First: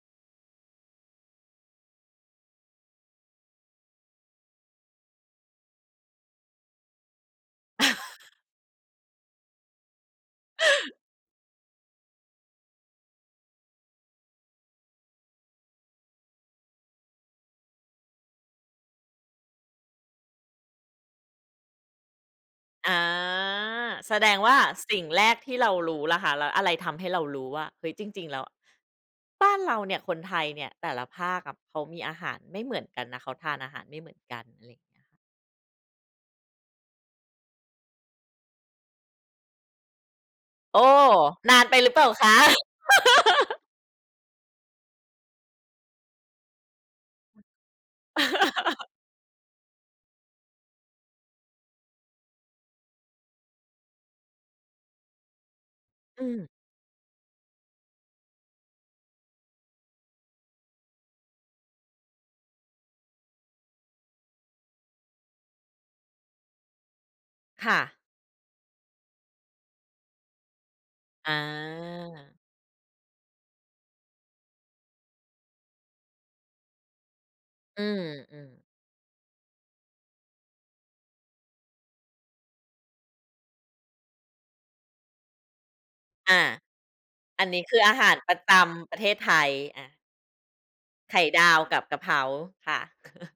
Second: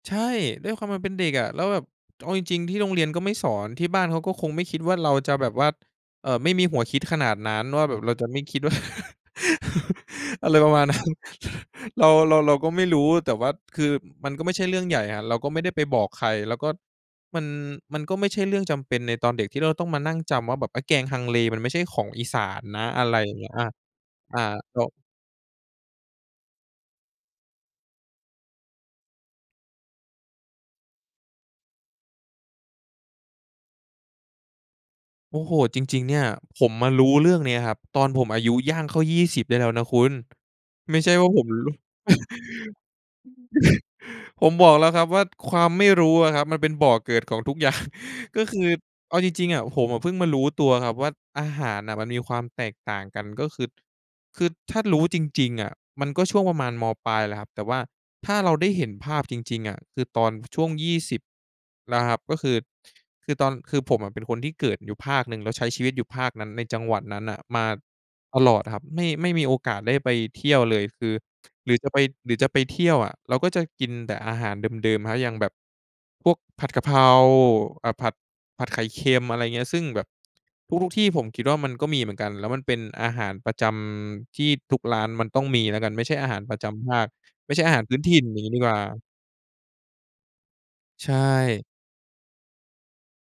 ใช่ ด้วยความมันเป็นเด็กอะ แล้วแบบ เอาจริง ๆ ที่โรงเรียนก็ไม่สอน ที่บ้านเขาก็คงไม่คิดว่าเราจะแบบว่า เอ่อ ไม่มีหัวคิดขนาดนั้นว่าแบบเราจะไม่คิดว่า อะไรประมาณนั้น เรา เรา เราก็ไม่รู้ แต่ว่า คือมันก็ไม่ใช่เรื่องใหญ่อะ เราก็ไม่ได้ไปบอกใคร แล้วก็ มัน มันก็ไม่ใช่เรื่องจำเป็นในตอนเด็กที่เราต้องมานั่งจำว่า แบบไอ้แกงฮังเลมันไม่ใช่ของอีสานนะ อ๋อ อะไรอย่างเงี้ย อา แสดอง่า ว่าก็ สิ่งแรกที่เรารู้แหละค่ะ แล้วอะไรทำให้เรารู้ว่า เฮ้ย จริง ๆ แล้ว บ้านเราเนี่ย คนไทยเนี่ย แต่ละภาคอะเขามีอาหารไม่เหมือนกันนะ เขาทานอาหารไม่เหมือนกัน อะไรเงี้ย โอ้โฮ จริง ๆ เนี่ย ผมมารู้เรื่องเนี้ยครับ ตอนผมอายุย่างเข้า 20 ได้แล้วนะคุณ โอ้ ไม่ใช่ว่าผมนรานู้ ไปหรือเปล่าคะ? ผมบอกแล้วครับว่า ความไม่รู้อะครับมันเป็นบ่อเกิดของทุก อย่าง ก็คือ เอาจริง ๆ อะ ผมอะเพิ่งมารู้ตัวครับว่า อาหารน่ะมันมีความแตกต่างกัน ก็คือ คือถ้ารู้จริง ๆ อะ มันกอ็ืช่วม งประมาณ ม.ปลายแหละครับ แต่ว่าถ้าเราได้เห็นภาพจริง ๆ อะ คือตอนช่วง 20 นะครับ ก็คือ คือตอน คือผมอะเป็นคนที่เกิดอยู่ภาคหนึ่ง แล้วใช้ชีวิตอยู่ภาคนั้น ในจังหวัดนั้นน่ะมาค่ะ ตลอดครับ ไม่ ไม่มีโอกาสได้ไปเที่ยวเลย คือ อ๋หรือจะไป หรอ ือจะไปเที่ยวอะ เราก็จะกินแต่อาหารเดิม ๆ ครับ อย่างแบบพวกผัดกะเพรา อือ่า ผัด ม ผๆ ัดไข่เค็ม อะไรอย่างเงี้ย ซึ่งแบบทุก ๆ ที่ผมคิดว่ามันก็มีเหมือนกัน แล้วมันเป็นอาหารประจำที่ทุกร้านมันต้องมีแล้วกัน ไม่ใช่อาอหาะ รประจำภาค อันไม่นใีช้่อคาหืาอรอพาื้นหาถริ่น ปอรย่ะางงจี้ดีกว่า ำประเทศไทย อะ ใชไข่ดาว่ กับกะเพราค่ะ